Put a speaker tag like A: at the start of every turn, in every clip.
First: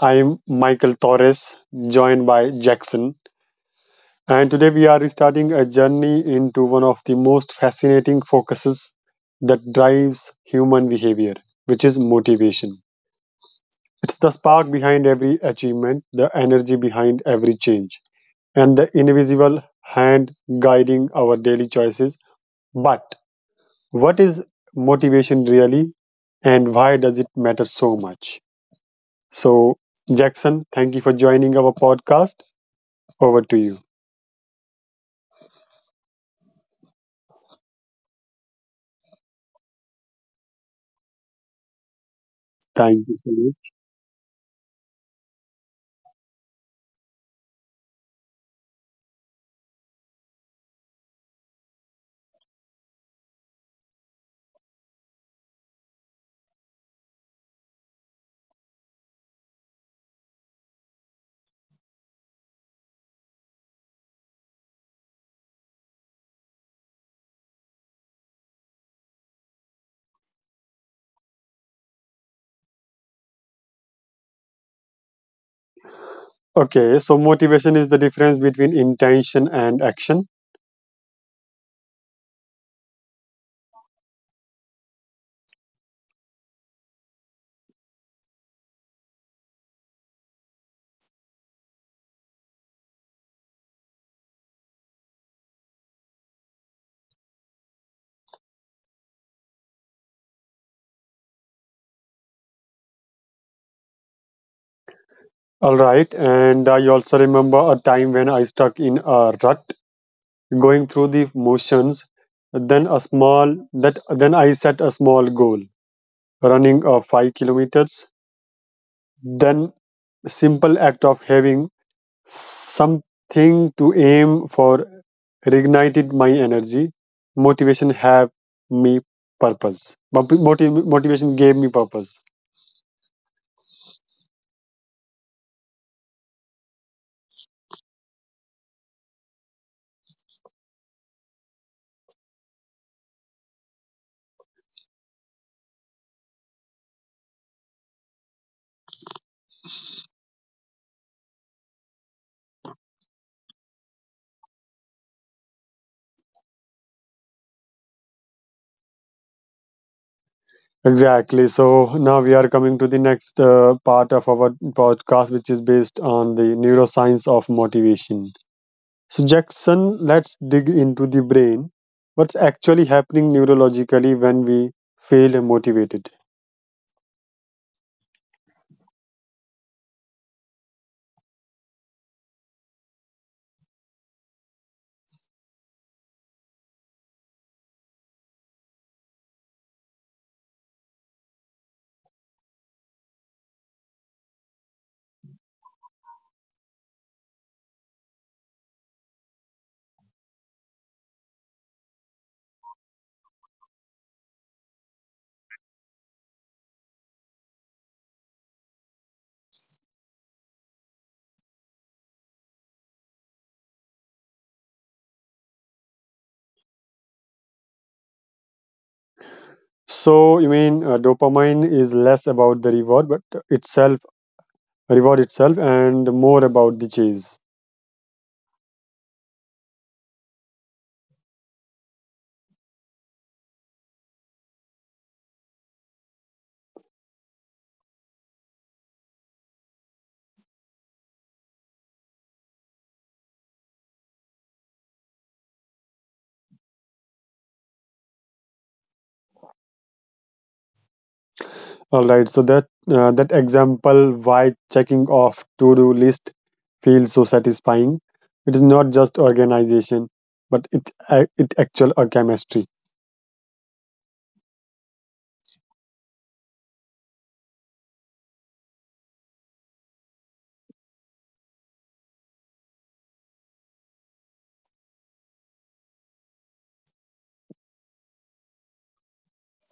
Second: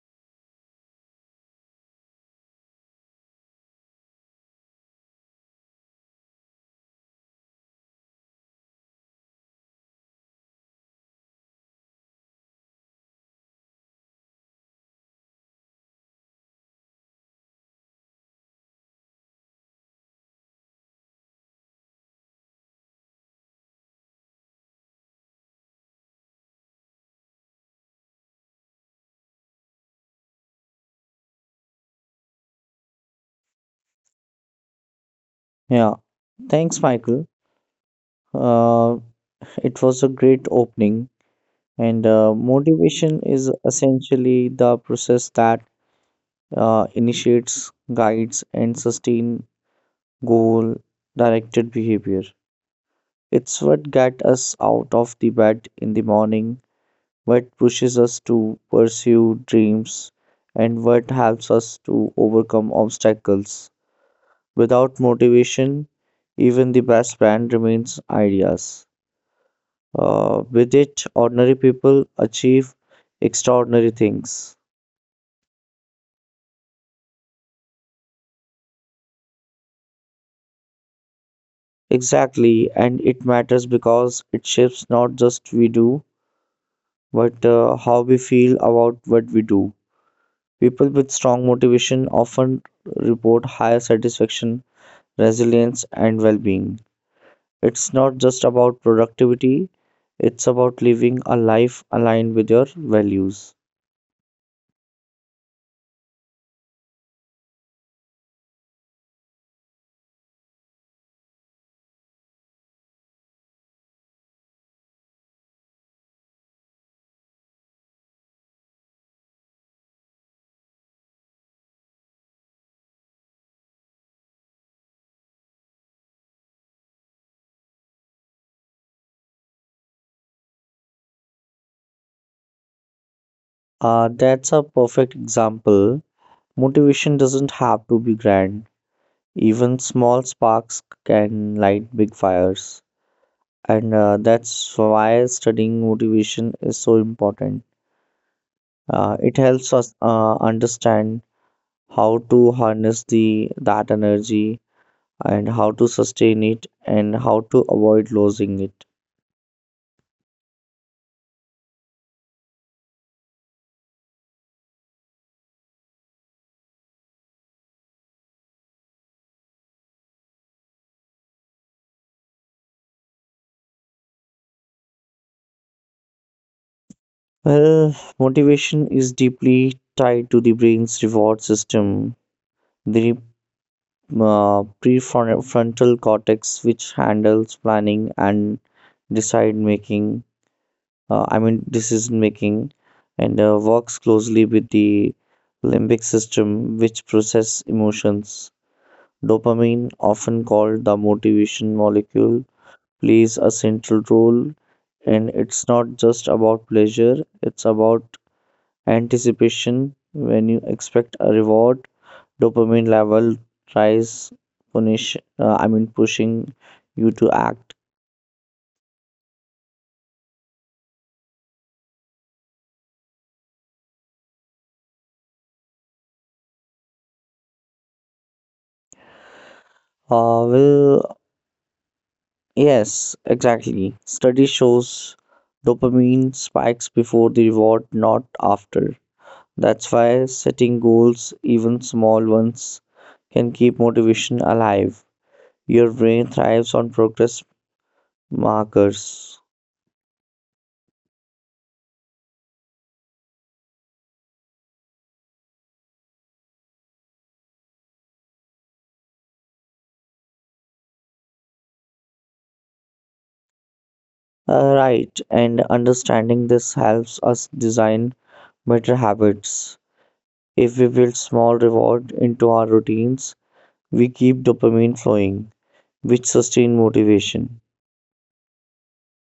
A: I'm Michael Torres, joined by Jackson. And today we are starting a journey into one of the most fascinating focuses that drives human behavior, which is motivation. It's the spark behind every achievement, the energy behind every change, and the invisible hand guiding our daily choices. But what is motivation really, and why does it matter so much? So, Jackson, thank you for joining our podcast. Over to you.
B: Yeah, thanks, Michael. Uh, it was a great opening, and motivation
A: Thank
B: is
A: you. Sunil.
B: essentially the process that initiates, guides, and sustain goal-directed behavior. It's what gets us out of the bed in the morning, what pushes us to pursue dreams, and what helps us to overcome obstacles. Without motivation, even the best plan remains ideas. With it, ordinary people achieve extraordinary things.
A: Okay, so motivation is the difference between intention and action.
B: Exactly, and it matters because it shapes not just we do, but how we feel about what we do. People with strong motivation often report higher satisfaction, resilience, and well being. It's not just about productivity, it's about living a life aligned with your values.
A: All right, and I also remember a time when I stuck in a rut, going through the motions. Then a small that then I set a small goal, running 5 kilometers. Then simple act of having something to aim for reignited my energy. Motivation have me purpose. Motivation gave me purpose.
B: That's a perfect example. Motivation doesn't have to be grand. Even small sparks can light big fires, and that's why studying motivation is so important. It helps us understand how to harness the that energy and how to sustain it and how to avoid losing it.
A: Exactly, so now we are coming to the next part of our podcast, which is based on the neuroscience of motivation. So, Jackson, let's dig into the brain. What's actually happening neurologically when we feel motivated?
B: Well, motivation is deeply tied to the brain's reward system. The prefrontal cortex, which handles planning and decide making, I mean decision making and works closely with the limbic system which process emotions. Dopamine, often called the motivation molecule, plays a central role and it's not just about pleasure, it's about anticipation when you expect a reward, dopamine level rise punish I mean pushing you to act.
A: So, you mean dopamine is less about the reward, but itself, reward itself, and more about the chase.
B: Uh, well, Yes, exactly. Study shows dopamine spikes before the reward, not after. That's why setting goals, even small ones, can keep motivation alive. Your brain thrives on progress markers.
A: All right, so that example why checking off to-do list feels so satisfying. It is not just organization, but it actual chemistry.
B: Right, and understanding this helps us design better habits. If we build small reward into our routines, we keep dopamine flowing, which sustain motivation.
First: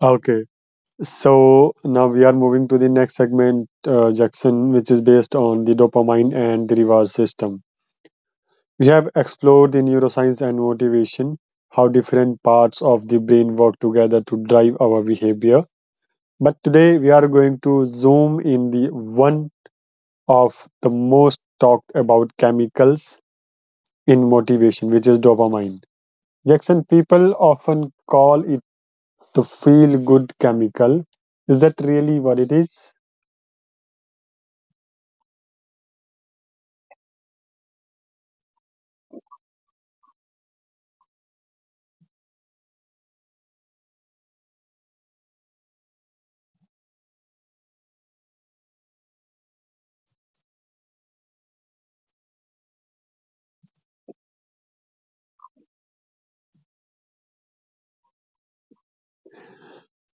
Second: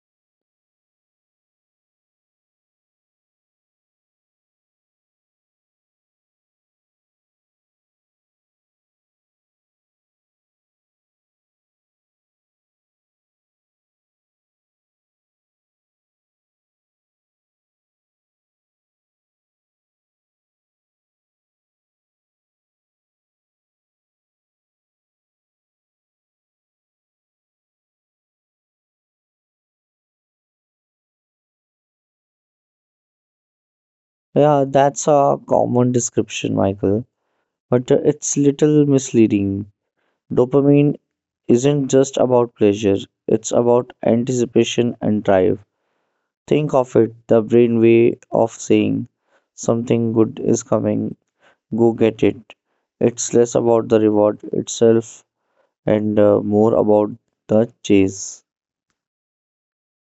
A: Okay, so now we are moving to the next segment, Jackson, which is based on the dopamine and the reward system. We have explored the neuroscience and motivation, how different parts of the brain work together to drive our behavior. But today we are going to zoom in the one of the most talked about chemicals in motivation, which is dopamine. Jackson, people often call it the feel good chemical. Is that really what it is?
B: Yeah, that's a common description, Michael, but it's little misleading. Dopamine isn't just about pleasure, it's about anticipation and drive. Think of it the brain way of saying something good is coming, go get it. It's less about the reward itself and more about the chase.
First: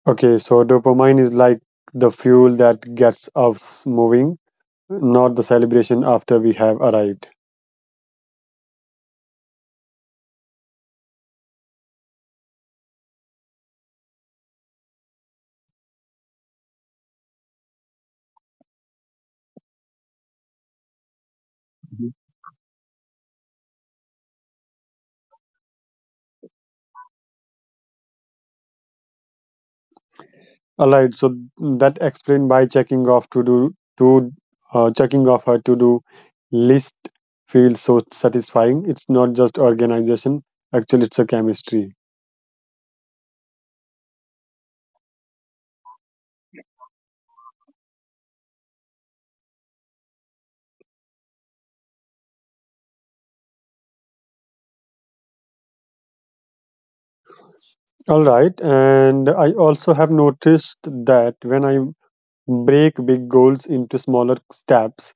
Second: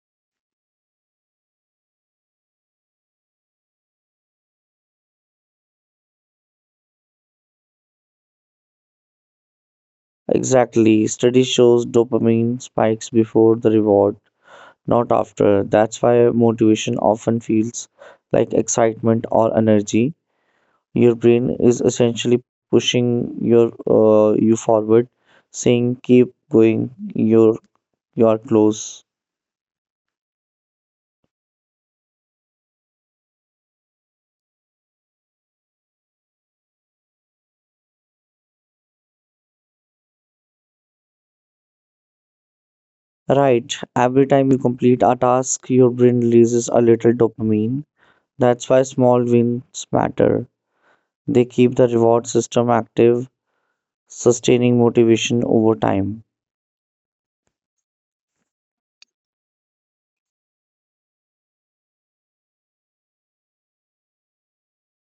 A: Okay, so dopamine is like the fuel that gets us moving, not the celebration after we have arrived.
B: Exactly, study shows dopamine spikes before the reward not after. That's why motivation often feels like excitement or energy. Your brain is essentially pushing your you forward, saying keep going, you are close.
A: All right, so that explained by checking off her to do list feels so satisfying. It's not just organization; actually, it's a chemistry.
B: Right. Every time you complete a task, your brain releases a little dopamine. That's why small wins matter. They keep the reward system active, sustaining motivation over time.
A: All right, and I also have noticed that when I break big goals into smaller steps,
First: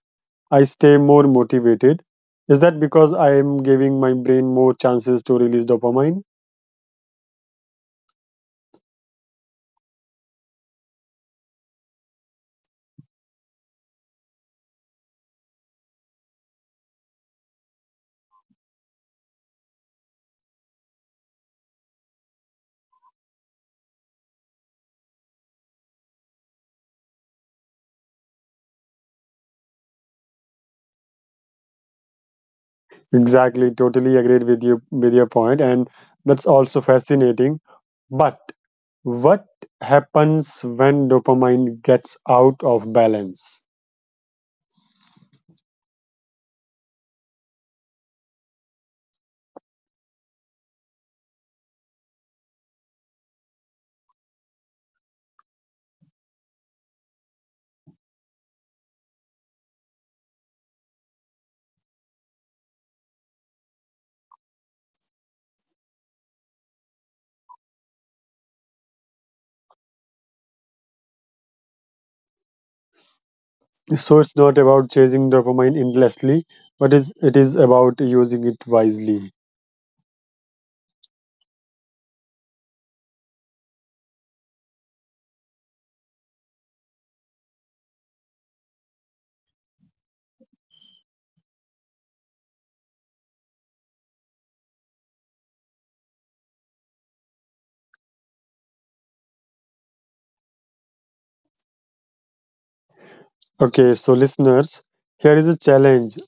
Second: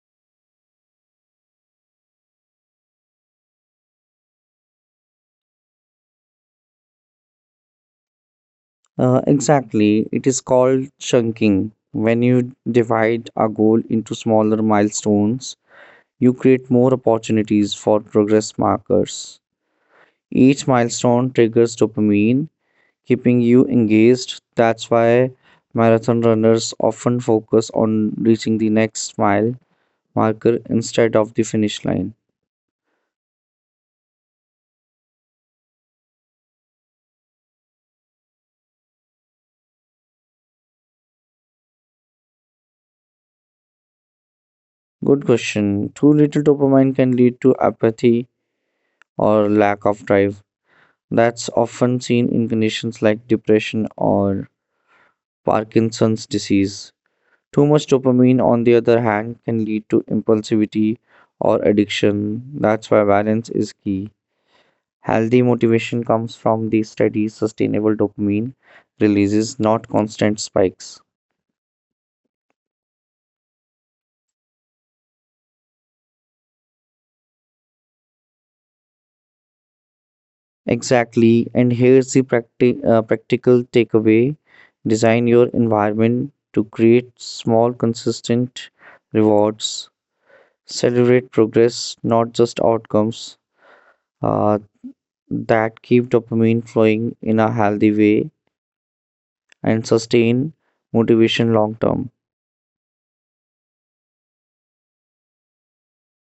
A: I stay more motivated. Is that because I am giving my brain more chances to release dopamine?
B: Exactly, it is called chunking. When you divide a goal into smaller milestones, you create more opportunities for progress markers. Each milestone triggers dopamine, keeping you engaged. That's why marathon runners often focus on reaching the next mile marker instead of the finish line.
A: Exactly, totally agreed with you with your point, and that's also fascinating. But what happens when dopamine gets out of balance?
B: Good question. Too little dopamine can lead to apathy or lack of drive. That's often seen in conditions like depression or Parkinson's disease. Too much dopamine, on the other hand, can lead to impulsivity or addiction. That's why balance is key. Healthy motivation comes from the steady, sustainable dopamine releases, not constant spikes.
A: So it's not about chasing dopamine endlessly, but is it is about using it wisely.
B: Exactly, and here's the practical takeaway. Design your environment to create small, consistent rewards. Celebrate progress, not just outcomes, uh, that keep dopamine flowing in a healthy way and sustain motivation long term.
A: Okay, so, listeners, here is a challenge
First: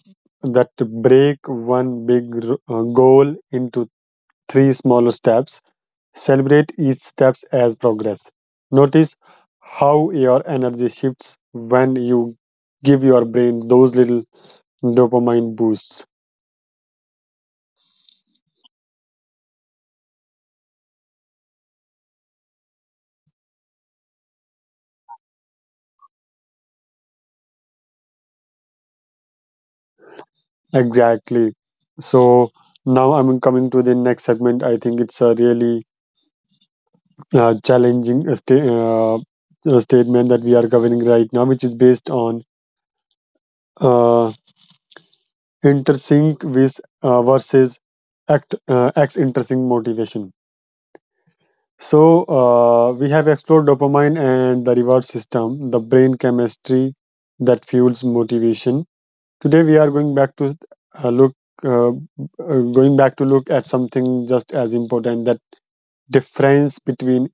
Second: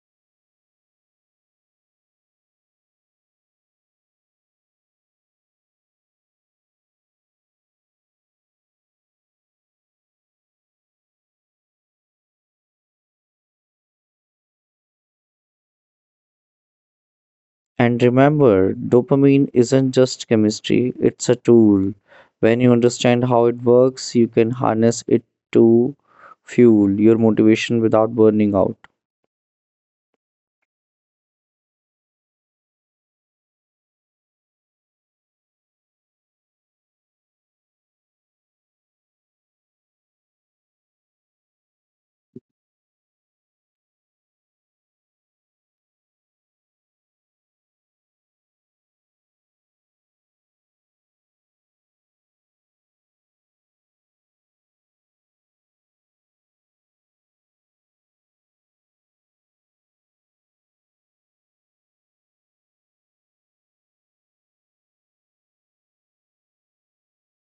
A: that to break one big goal into three smaller steps. Celebrate each steps as progress. Notice how your energy shifts when you give your brain those little dopamine boosts.
B: And remember, dopamine isn't just chemistry, it's a tool. When you understand how it works, you can harness it to fuel your motivation without burning out.
A: Exactly. So now I'm coming to the next segment. I think it's a really challenging statement that we are covering right now, which is based on uh, intersync with versus act x intersync motivation. So we have explored dopamine and the reward system, the brain chemistry that fuels motivation. Today we are going back to uh, look uh, look at something just as important, that difference between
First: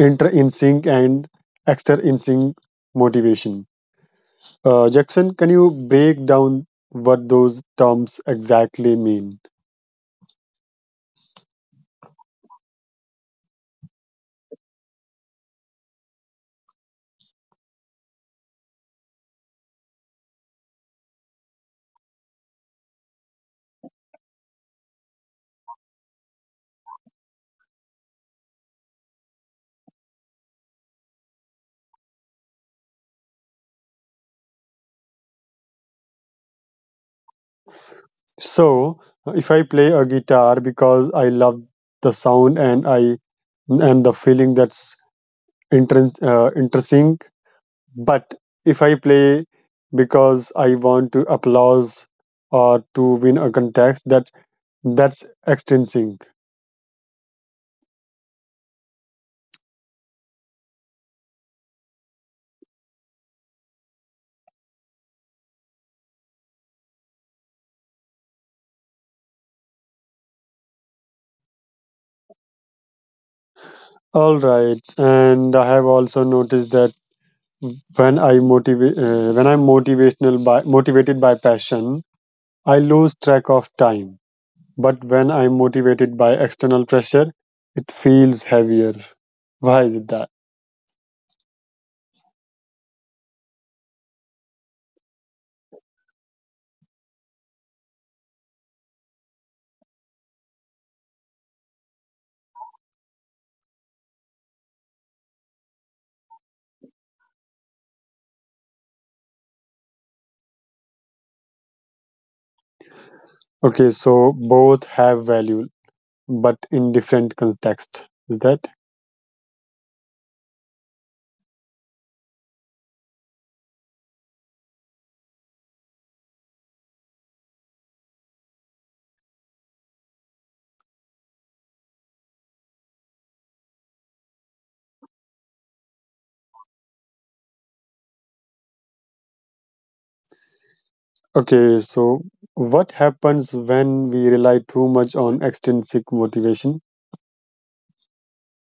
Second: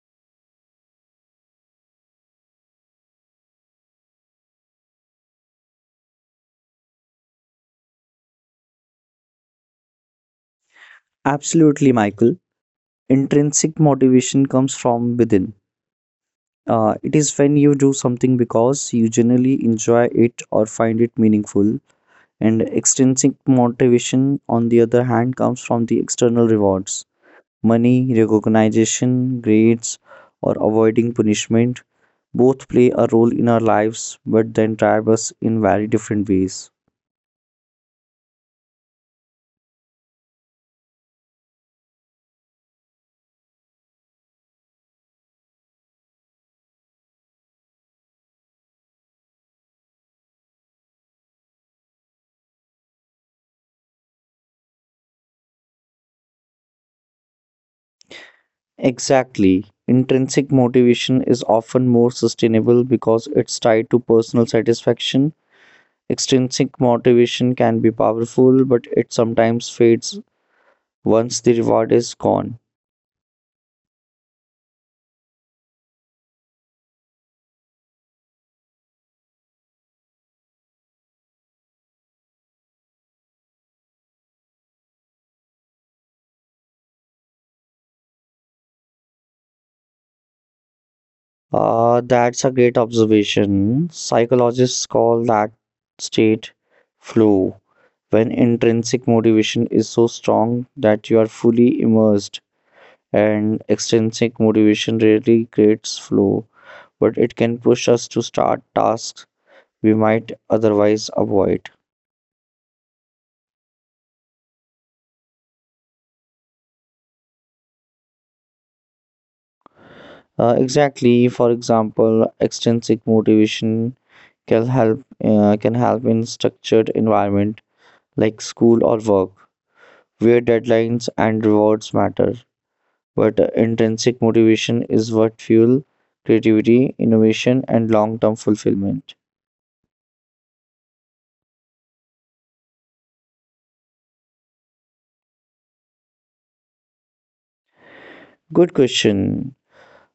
A: inter in sync and exter in sync motivation. Jackson, can you break down what those terms exactly mean?
B: Absolutely, Michael. Intrinsic motivation comes from within. It is when you do something because you generally enjoy it or find it meaningful, and extrinsic motivation, on the other hand, comes from the external rewards money, recognition, grades, or avoiding punishment. Both play a role in our lives, but then drive us in very different ways.
A: So, if I play a guitar because I love the sound and the feeling, that's interesting. But if I play because I want to applause or to win a contest, that's extrinsic.
B: Exactly. Intrinsic motivation is often more sustainable because it's tied to personal satisfaction. Extrinsic motivation can be powerful, but it sometimes fades once the reward is gone.
A: All right, and I have also noticed that when I'm motivational by motivated by passion, I lose track of time. But when I'm motivated by external pressure, it feels heavier. Why is it that?
B: That's a great observation. Psychologists call that state flow, when intrinsic motivation is so strong that you are fully immersed, and extrinsic motivation rarely creates flow, but it can push us to start tasks we might otherwise avoid.
A: Okay, so both have value, but in different context. Is that?
B: Exactly, for example, extrinsic motivation can help in structured environment like school or work where deadlines and rewards matter, but intrinsic motivation is what fuel creativity, innovation, and long-term fulfillment.
A: Okay, so what happens when we rely too much on extrinsic motivation?
B: Good question.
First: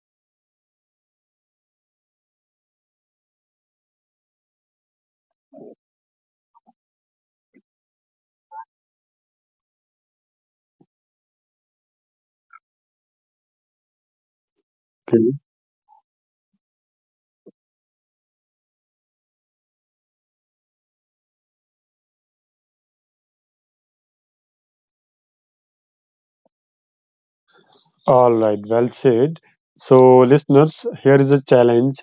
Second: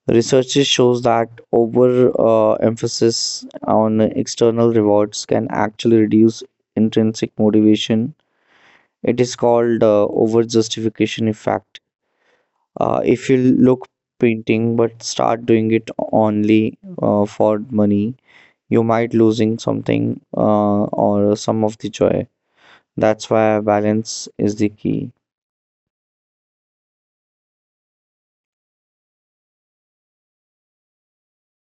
B: Research shows that over emphasis on external rewards can actually reduce intrinsic motivation. It is called over justification effect. If you look painting but
A: Okay.
B: start doing it only for money, you might losing something or some of the joy. That's why balance is the key.
A: All right, well said. So, listeners, here is a challenge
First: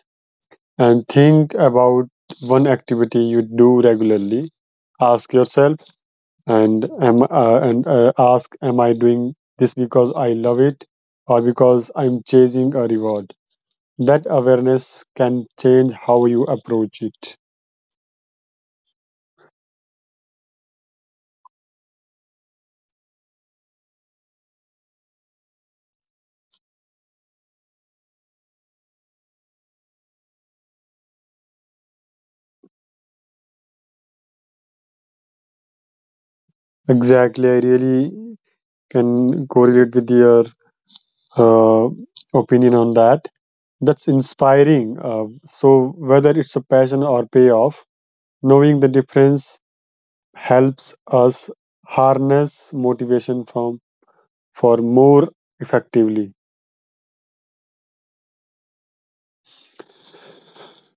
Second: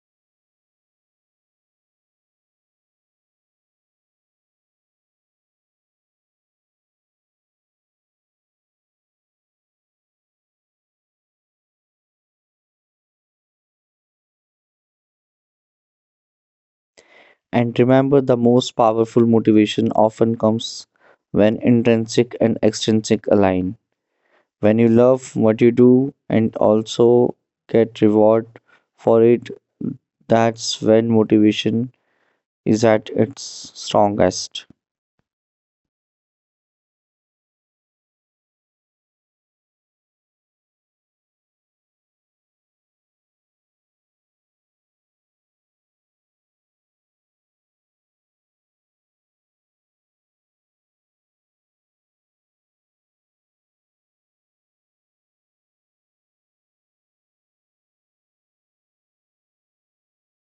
A: and think about one activity you do regularly. Ask yourself, and am and ask, am I doing this because I love it, or because I'm chasing a reward? That awareness can change how you approach it.
B: And remember, the most powerful motivation often comes when intrinsic and extrinsic align. When you love what you do and also get reward for it, that's when motivation is at its strongest.
A: Exactly, I really can correlate with your uh, opinion on that. That's inspiring. So whether it's a passion or payoff, knowing the difference helps us harness motivation from for more effectively.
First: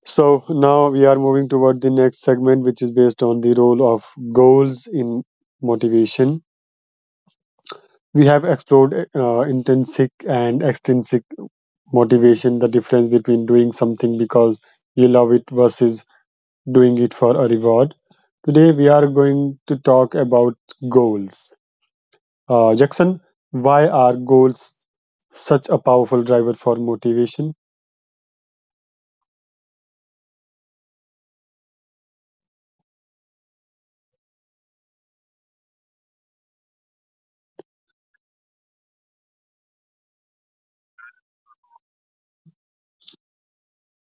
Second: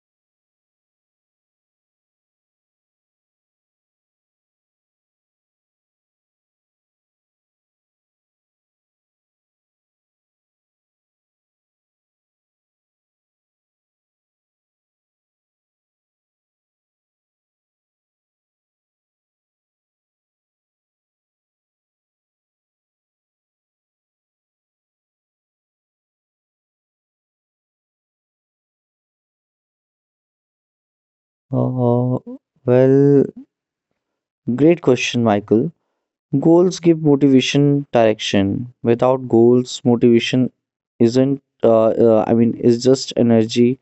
A: So now we are moving toward the next segment, which is based on the role of goals in motivation. We have explored intrinsic and extrinsic motivation, the difference between doing something because you love it versus doing it for a reward. Today we are going to talk about goals. Jackson, why are goals such a powerful driver for motivation?
B: Uh, well, Great question, Michael. Goals give motivation direction. Without goals, motivation isn't, I mean, is just energy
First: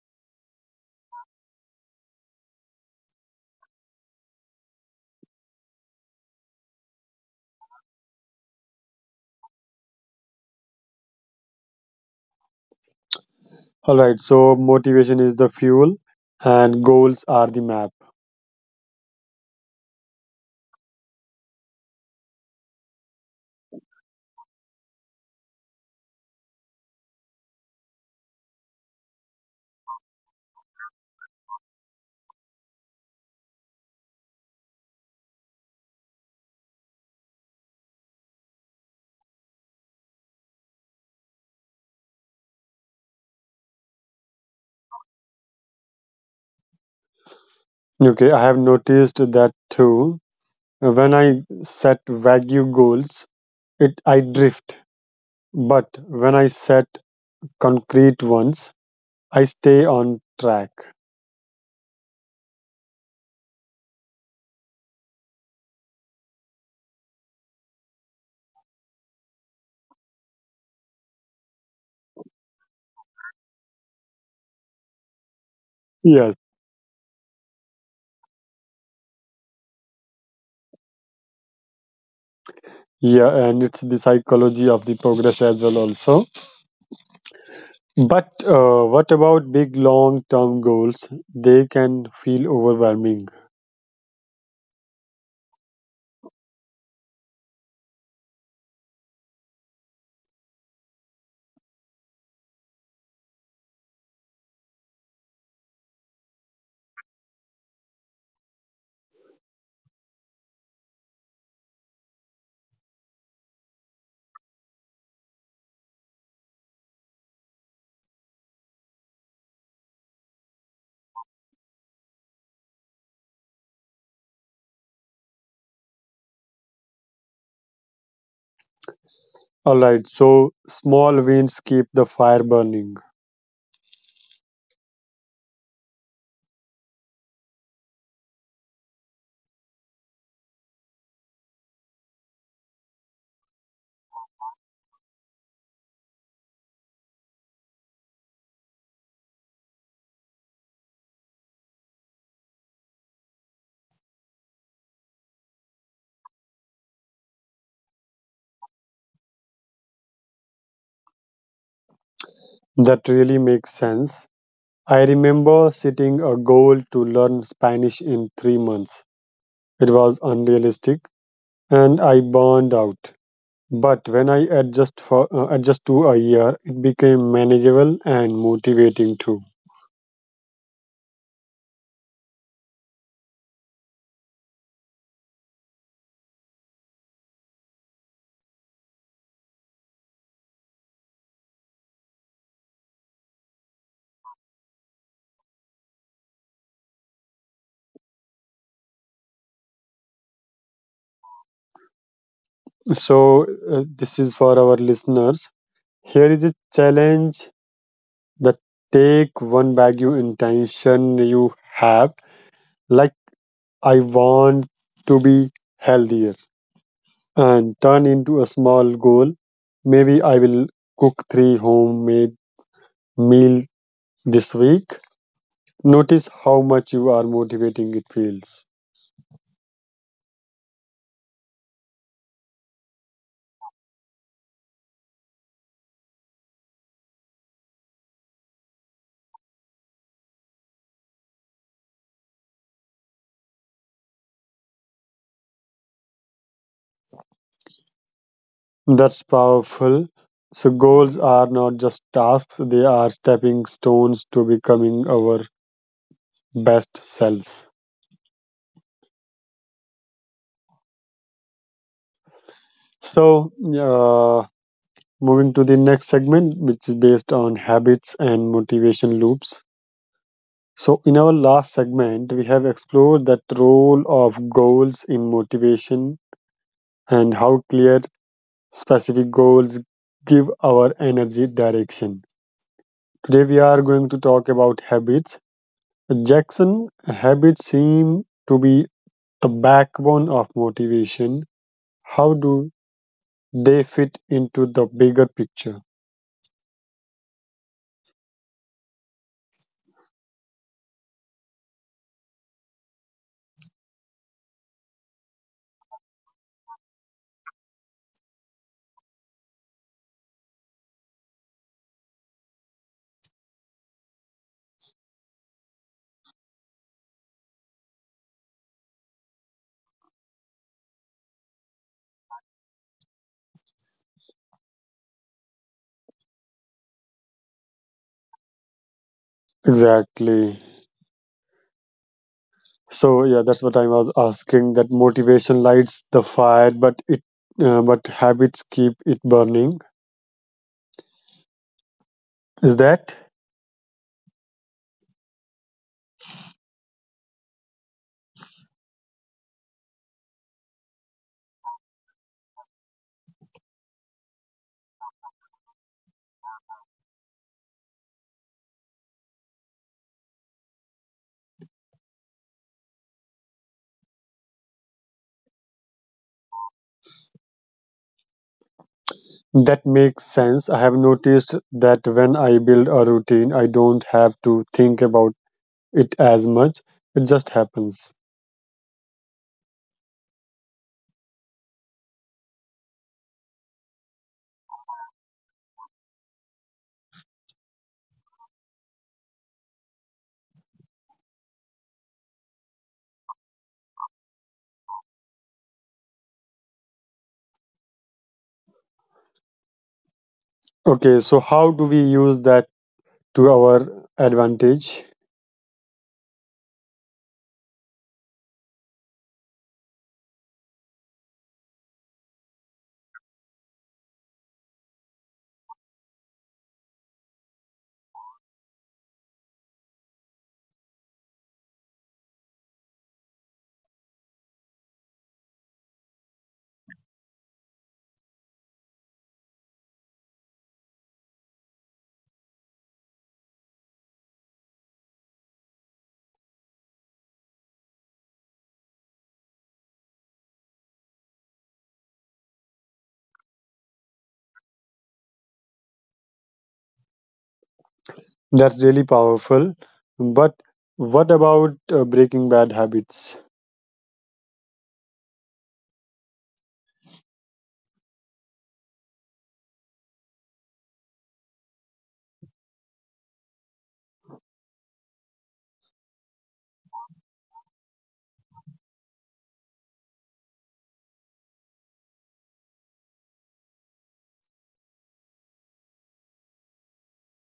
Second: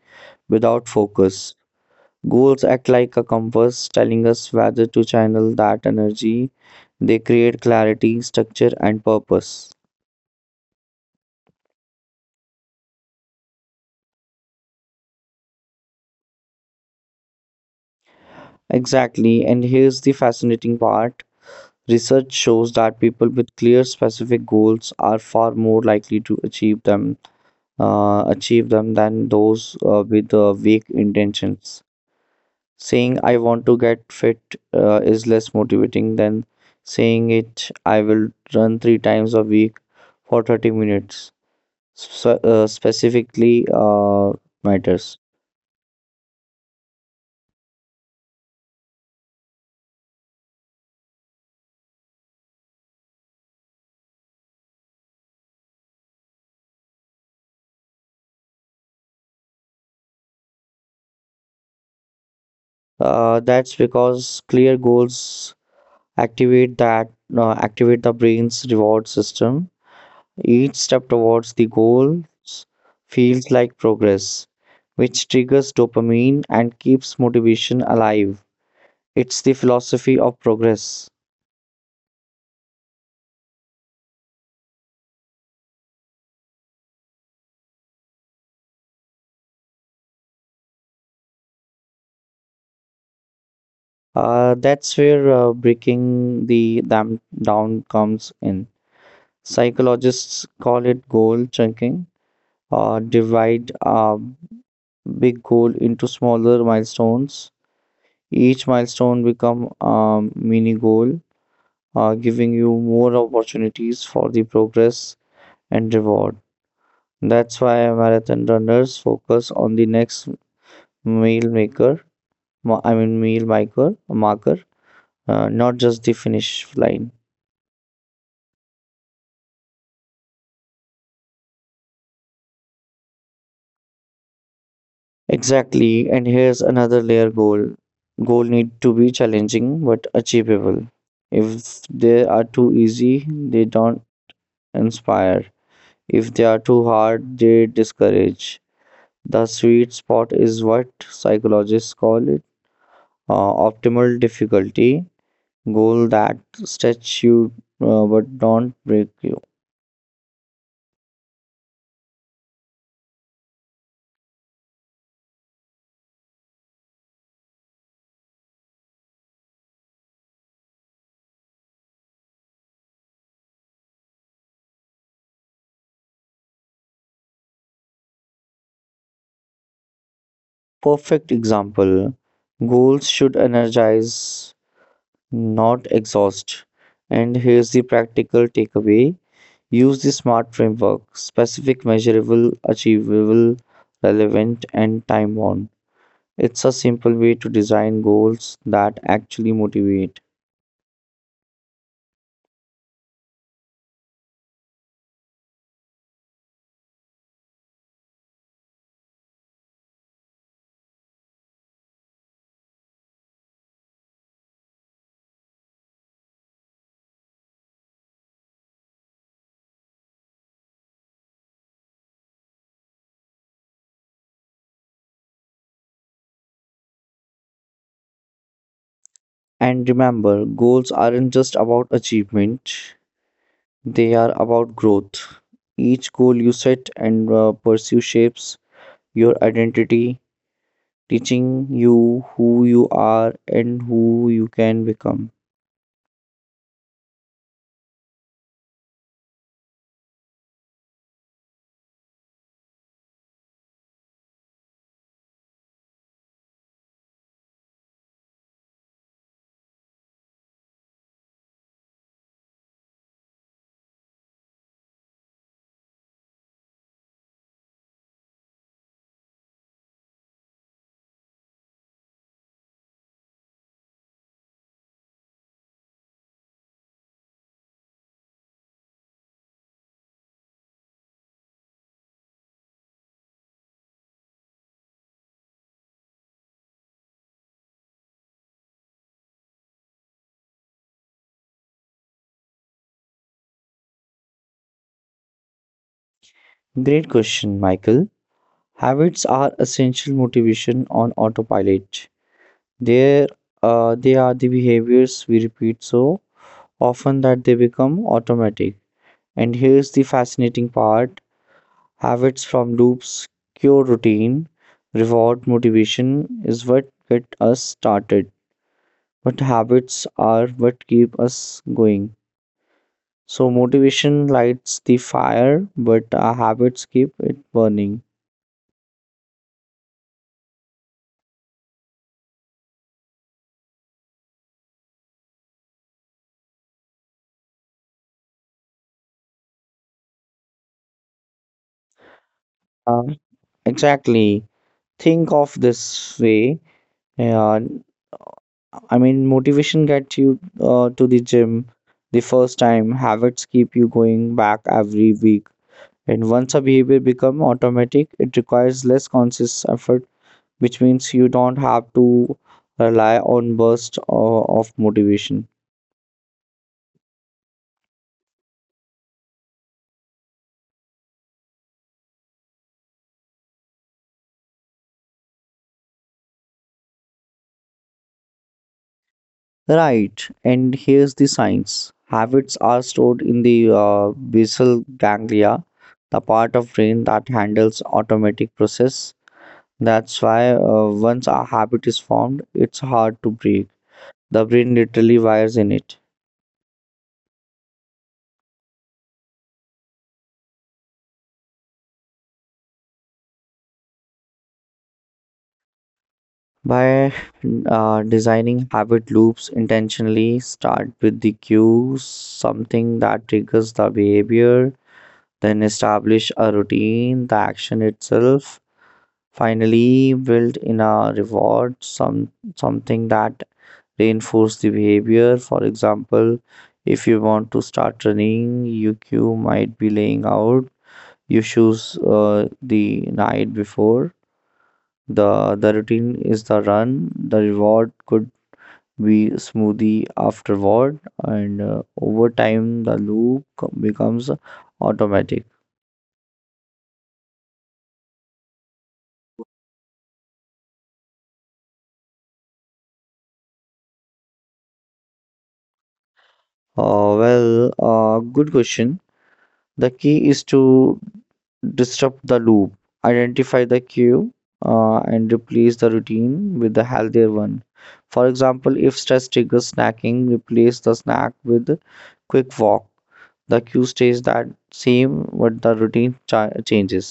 B: without focus. Goals act like a compass telling us whether to channel that energy. They create clarity, structure, and purpose.
A: All right, so motivation is the fuel and goals are the map.
B: Exactly, and here's the fascinating part. Research shows that people with clear, specific goals are far more likely to achieve them than those with weak intentions. Saying I want to get fit is less motivating than saying it I will run three times a week for 30 minutes, so, specifically matters.
A: Okay, I have noticed that too. When I set vague goals, it I drift. But when I set concrete ones, I stay on track.
B: That's because clear goals activate that activate the brain's reward system. Each step towards the goals feels like progress, which triggers
A: Yes.
B: dopamine and keeps motivation alive. It's the philosophy of progress.
A: Yeah, and it's the psychology of the progress as well also. But what about big long-term goals? They can feel overwhelming.
B: That's where breaking the dam down comes in. Psychologists call it goal chunking, or divide a big goal into smaller milestones. Each milestone become a mini goal, giving you more opportunities for the progress and reward. That's why marathon runners focus on the next meal maker, I mean meal maker marker, not just the finish line.
A: All right, so small wins keep the fire burning.
B: Exactly, and here's another layer goal. Goal need to be challenging but achievable. If they are too easy, they don't inspire. If they are too hard, they discourage. The sweet spot is what psychologists call it optimal difficulty goal that stretch you but don't break you.
A: That really makes sense. I remember setting a goal to learn Spanish in 3 months. It was unrealistic and I burned out. But when I adjust for adjust to a year, it became manageable and motivating too.
B: Perfect example. Goals should energize, not exhaust. And here's the practical takeaway, use the SMART framework specific, measurable, achievable, relevant, and time bound. It's a simple way to design goals that actually motivate.
A: So this is for our listeners. Here is a challenge that take one value intention you have. Like, I want to be healthier, and turn into a small goal. Maybe I will cook three homemade meal this week. Notice how much you are motivating it feels.
B: And remember, goals aren't just about achievement, they are about growth. Each goal you set and pursue shapes your identity, teaching you who you are and who you can become.
A: That's powerful. So goals are not just tasks, they are stepping stones to becoming our best selves. So uh, moving to the next segment, which is based on habits and motivation loops. So, in our last segment, we have explored that role of goals in motivation and how clear specific goals give our energy direction. Today, we are going to talk about habits. Jackson, habits seem to be the backbone of motivation. How do they fit into the bigger picture?
B: Great question, Michael. Habits are essential motivation on autopilot. They're, they are the behaviors we repeat so often that they become automatic. And here's the fascinating part. Habits from loops, cure routine, reward, motivation is what get us started. But habits are what keep us going. So motivation lights the fire, but our habits keep it burning.
A: Exactly. So yeah, that's what I was asking, that motivation lights the fire, but it but habits keep it burning. Is that?
B: Uh, exactly. Think of this way. Uh, I mean, motivation gets you to the gym the first time. Habits keep you going back every week. And once a behavior becomes automatic, it requires less conscious effort, which means you don't have to rely on bursts of motivation.
A: That makes sense. I have noticed that when I build a routine, I don't have to think about it as much. It just happens.
B: Right, and here's the science. Habits are stored in the basal ganglia, the part of brain that handles automatic process. That's why once a habit is formed, it's hard to break. The brain literally wires in it.
A: Okay, so how do we use that to our advantage?
B: By designing habit loops intentionally, start with the cue, something that triggers the behavior, then establish a routine, the action itself. Finally, build in a reward, something that reinforce the behavior. For example, if you want to start running, your cue might be laying out your shoes the night before. The routine is the run. The reward could we smoothie afterward, and over time the becomes automatic.
A: That's really powerful. But what about breaking bad habits?
B: Good question. The key is to disrupt the loop, identify the cue, and replace the routine with the healthier one. For example, if stress triggers snacking, replace the snack with quick walk. The cue stays that same but the changes.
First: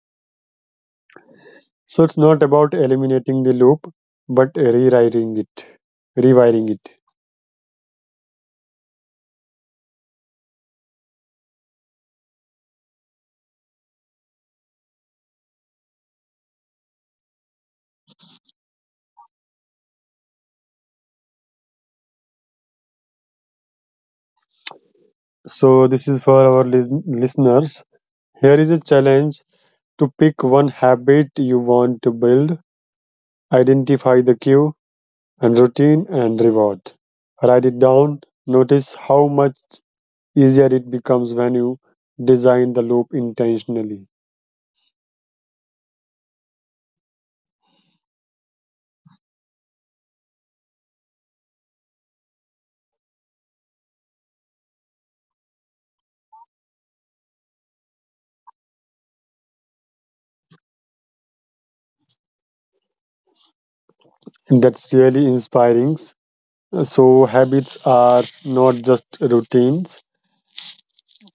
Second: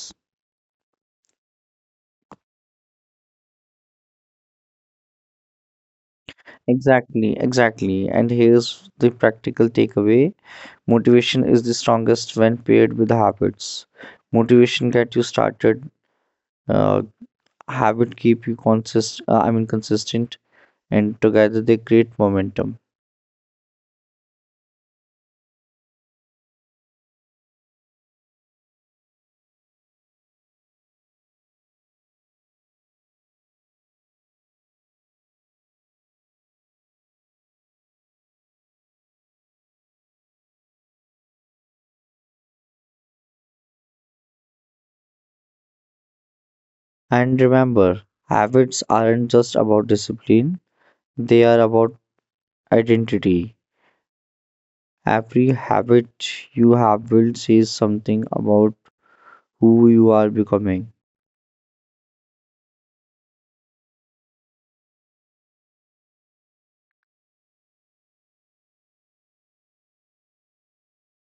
A: So it's not about eliminating the loop, but rewriting it, rewiring it.
B: Exactly, exactly. And here's the practical takeaway, motivation is the strongest when paired with habits. Motivation get you started, uh, habit keep you I mean consistent, and together they create momentum.
A: So this is for our listeners. Here is a challenge to pick one habit you want to build, identify the cue and routine and reward. Write it down. Notice how much easier it becomes when you design the loop intentionally.
B: And remember, habits aren't just about discipline, they are about identity. Every habit you have built says something about who you are becoming.
A: And that's really inspiring. So habits are not just routines;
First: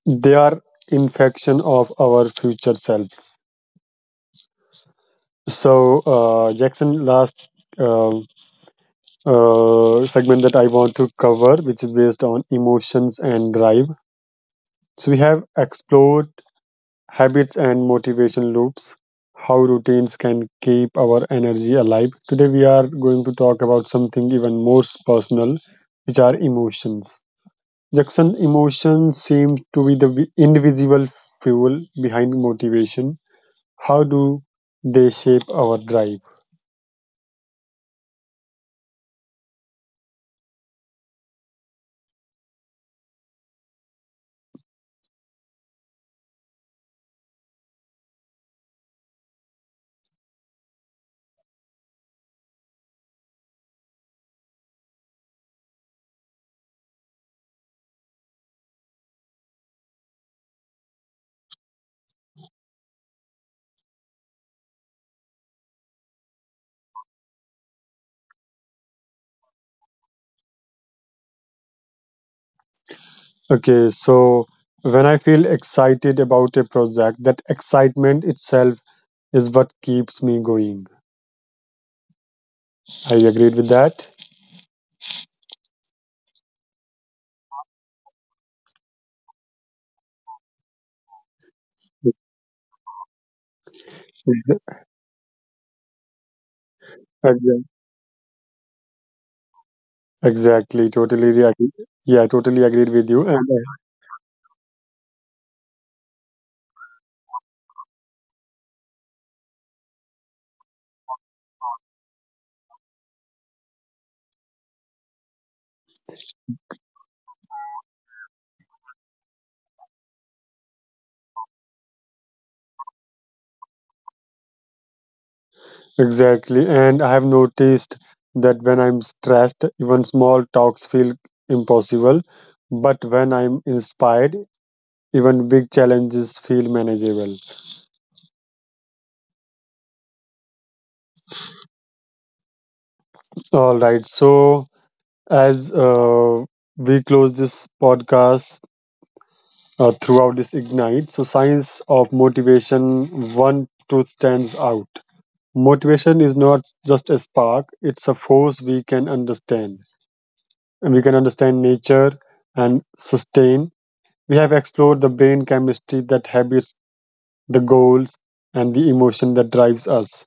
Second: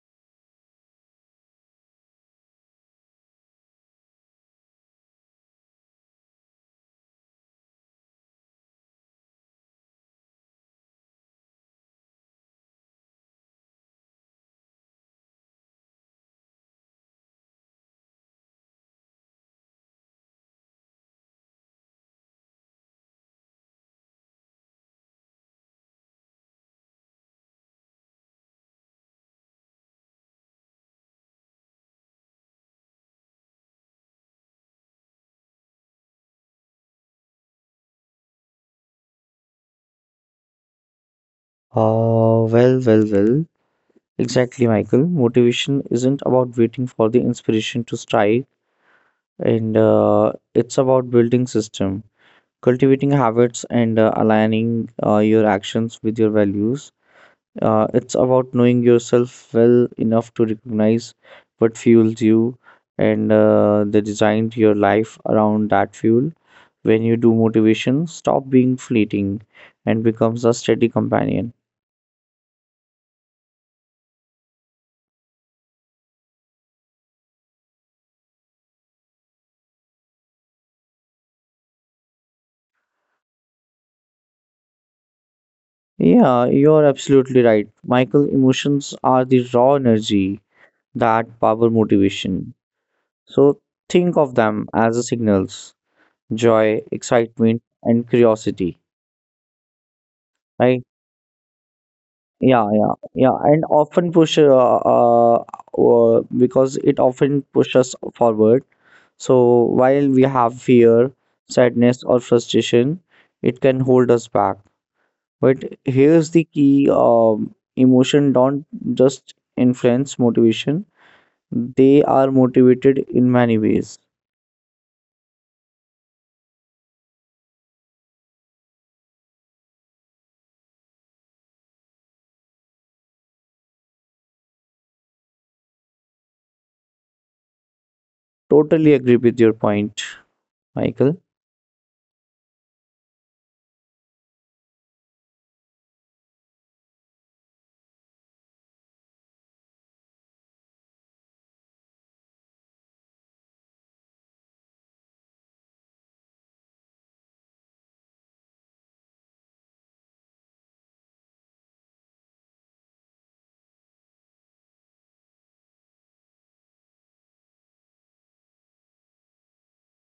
A: they are infection of our future selves. So, Jackson, last uh, segment that I want to cover, which is based on emotions and drive. So, we have explored habits and motivation loops, how routines can keep our energy alive. Today, we are going to talk about something even more personal, which are emotions. Jackson, emotions seem to be the invisible fuel behind motivation. How do they shape our drive?
B: Uh, well, well, well. Exactly, Michael. Motivation isn't about waiting for the inspiration to strike, and it's about building system, cultivating habits, and aligning your actions with your values. It's about knowing yourself well enough to recognize what fuels you, and the design to your life around that fuel. When you do motivation, stop being fleeting, and becomes a steady companion.
A: Okay, so when I feel excited about a project, that excitement itself is what keeps me going. I agreed with that.
B: Yeah, you're absolutely right. Michael, emotions are the raw energy that power motivation. So think of them as the signals, joy,
A: Exactly.
B: excitement, and curiosity.
A: Exactly,
B: Right?
A: totally agree. Yeah, totally
B: Yeah,
A: agreed with
B: yeah,
A: you. And
B: yeah. And often push because it often pushes us forward. So while we have fear, sadness, or frustration, it can hold us back. But here's the key emotion don't just influence motivation, they are motivated in many ways.
A: Exactly, and I have noticed that when I'm stressed, even small talks feel impossible. But when I'm inspired, even big challenges feel manageable.
B: Totally agree with your point, Michael.
A: All right, so as we close this podcast, throughout this Ignite, so, science of motivation, one truth stands out. Motivation is not just a spark, it's a force we can understand, and we can understand nature and sustain. We have explored the brain chemistry, that habits, the goals, and the emotion that drives us.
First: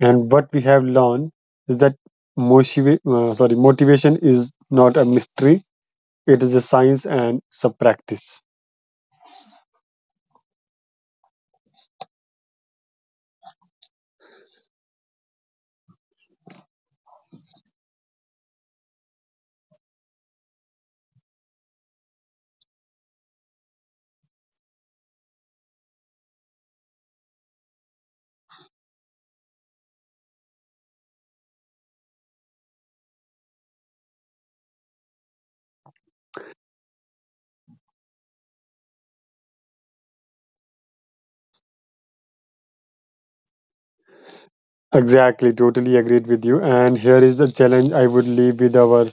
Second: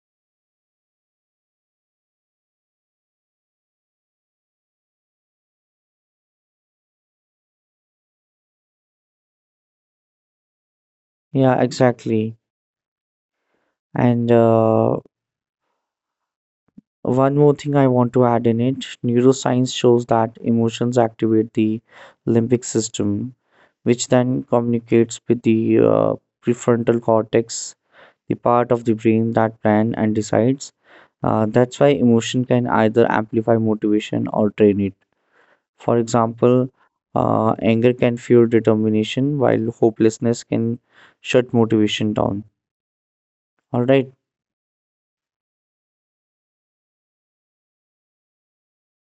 A: And what we have learned is that motiva- sorry motivation is not a mystery. It is a science, and it's a practice.
B: Yeah, exactly. And one more thing I want to add in it, neuroscience shows that emotions activate the limbic system, which then communicates with the prefrontal cortex, the part of the brain that plans and decides. That's why emotion can either amplify motivation or drain it. For example, anger can fuel determination, while hopelessness can shut motivation down. All right.
A: Exactly, totally agreed with you. And here is the challenge I would leave with our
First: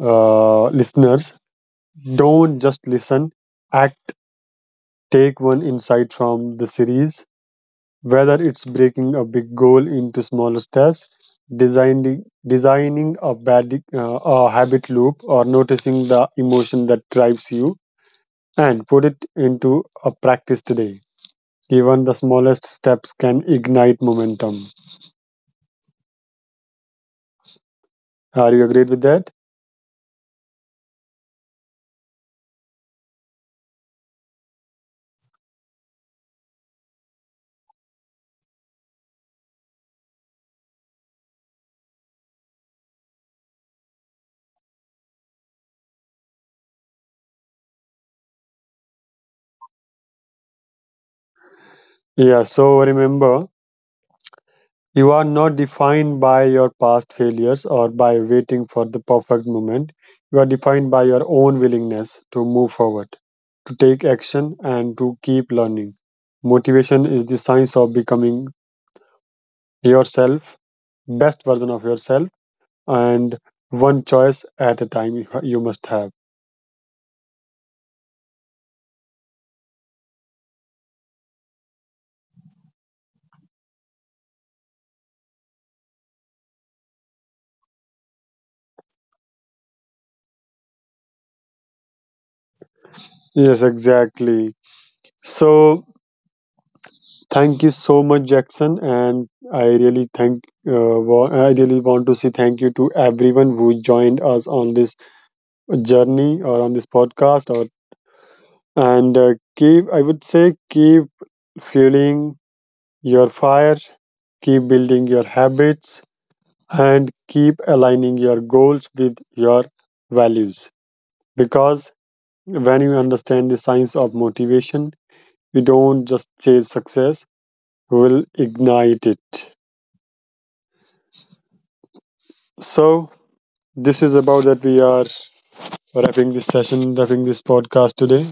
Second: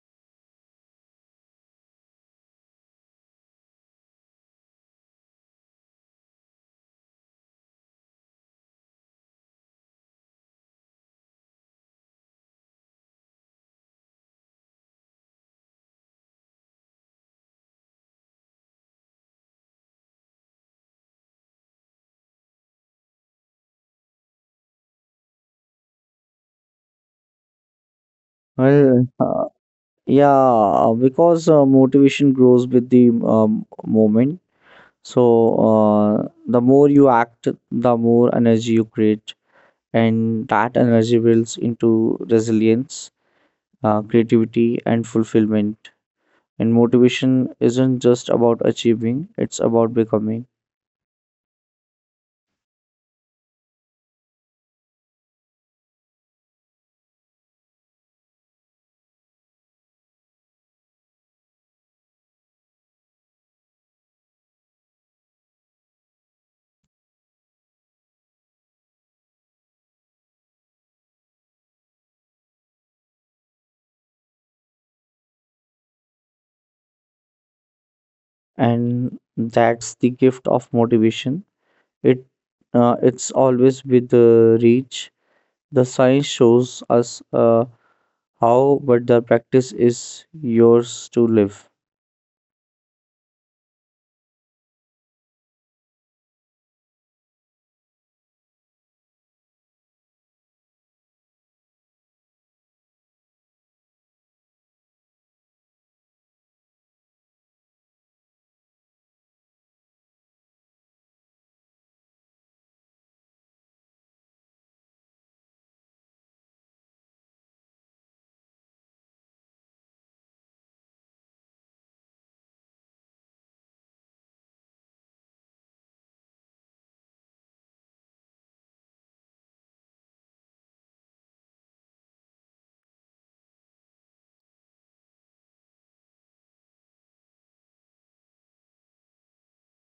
A: listeners. Don't just listen, act. Take one insight from the series, whether it's breaking a big goal into smaller steps, designing a habit loop, or noticing the emotion that drives you, and put it into a practice today. Even the smallest steps can ignite momentum. Are you agreed with
B: Well,
A: that?
B: uh, yeah, because motivation grows with the moment. So the more you act, the more energy you create, and that energy builds into resilience, creativity, and fulfillment. And motivation isn't just about achieving, it's about becoming.
A: Yeah, so remember, you are not defined by your past failures or by waiting for the perfect moment. You are defined by your own willingness to move forward, to take action, and to keep learning. Motivation is the science of becoming yourself, best version of yourself, and one choice at a time you must have.
B: And that's the gift of motivation. It it's always with the reach. The science shows us how, but the practice is yours to live.
A: Yes, exactly. So, thank you so much, Jackson. And I really thank. I really want to say thank you to everyone who joined us on this journey, or on this podcast, or and keep. I would say keep fueling your fire, keep building your habits, and keep aligning your goals with your values. Because when you understand the science of motivation, you don't just chase success; you will ignite it. So this is about that we are wrapping this session, wrapping this podcast today.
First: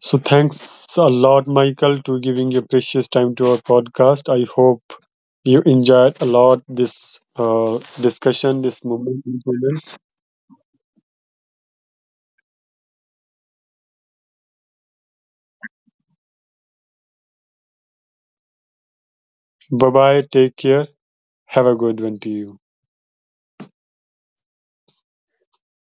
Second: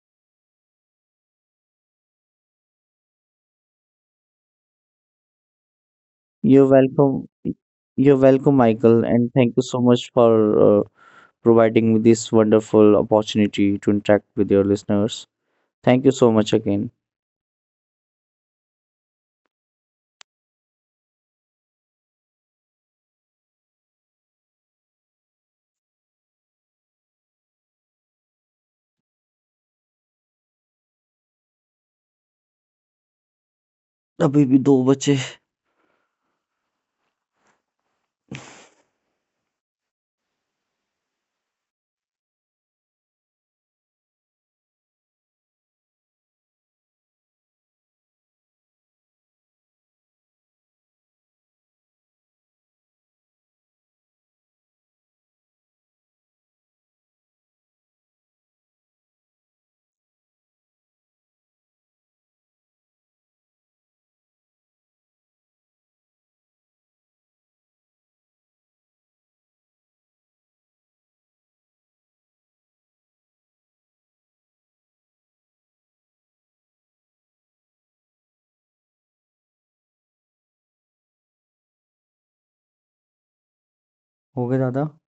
A: So thanks a lot, Michael, to giving your precious time to our podcast. I hope you enjoyed a
B: You're
A: lot
B: welcome.
A: this
B: You're welcome,
A: discussion,
B: Michael,
A: this
B: and thank you
A: moment.
B: so much for uh, providing me this wonderful opportunity to interact with your listeners. Thank you so much again.
A: Bye bye. Take care. Have a good one to you.
B: अभी भी दो बचे हो गए दादा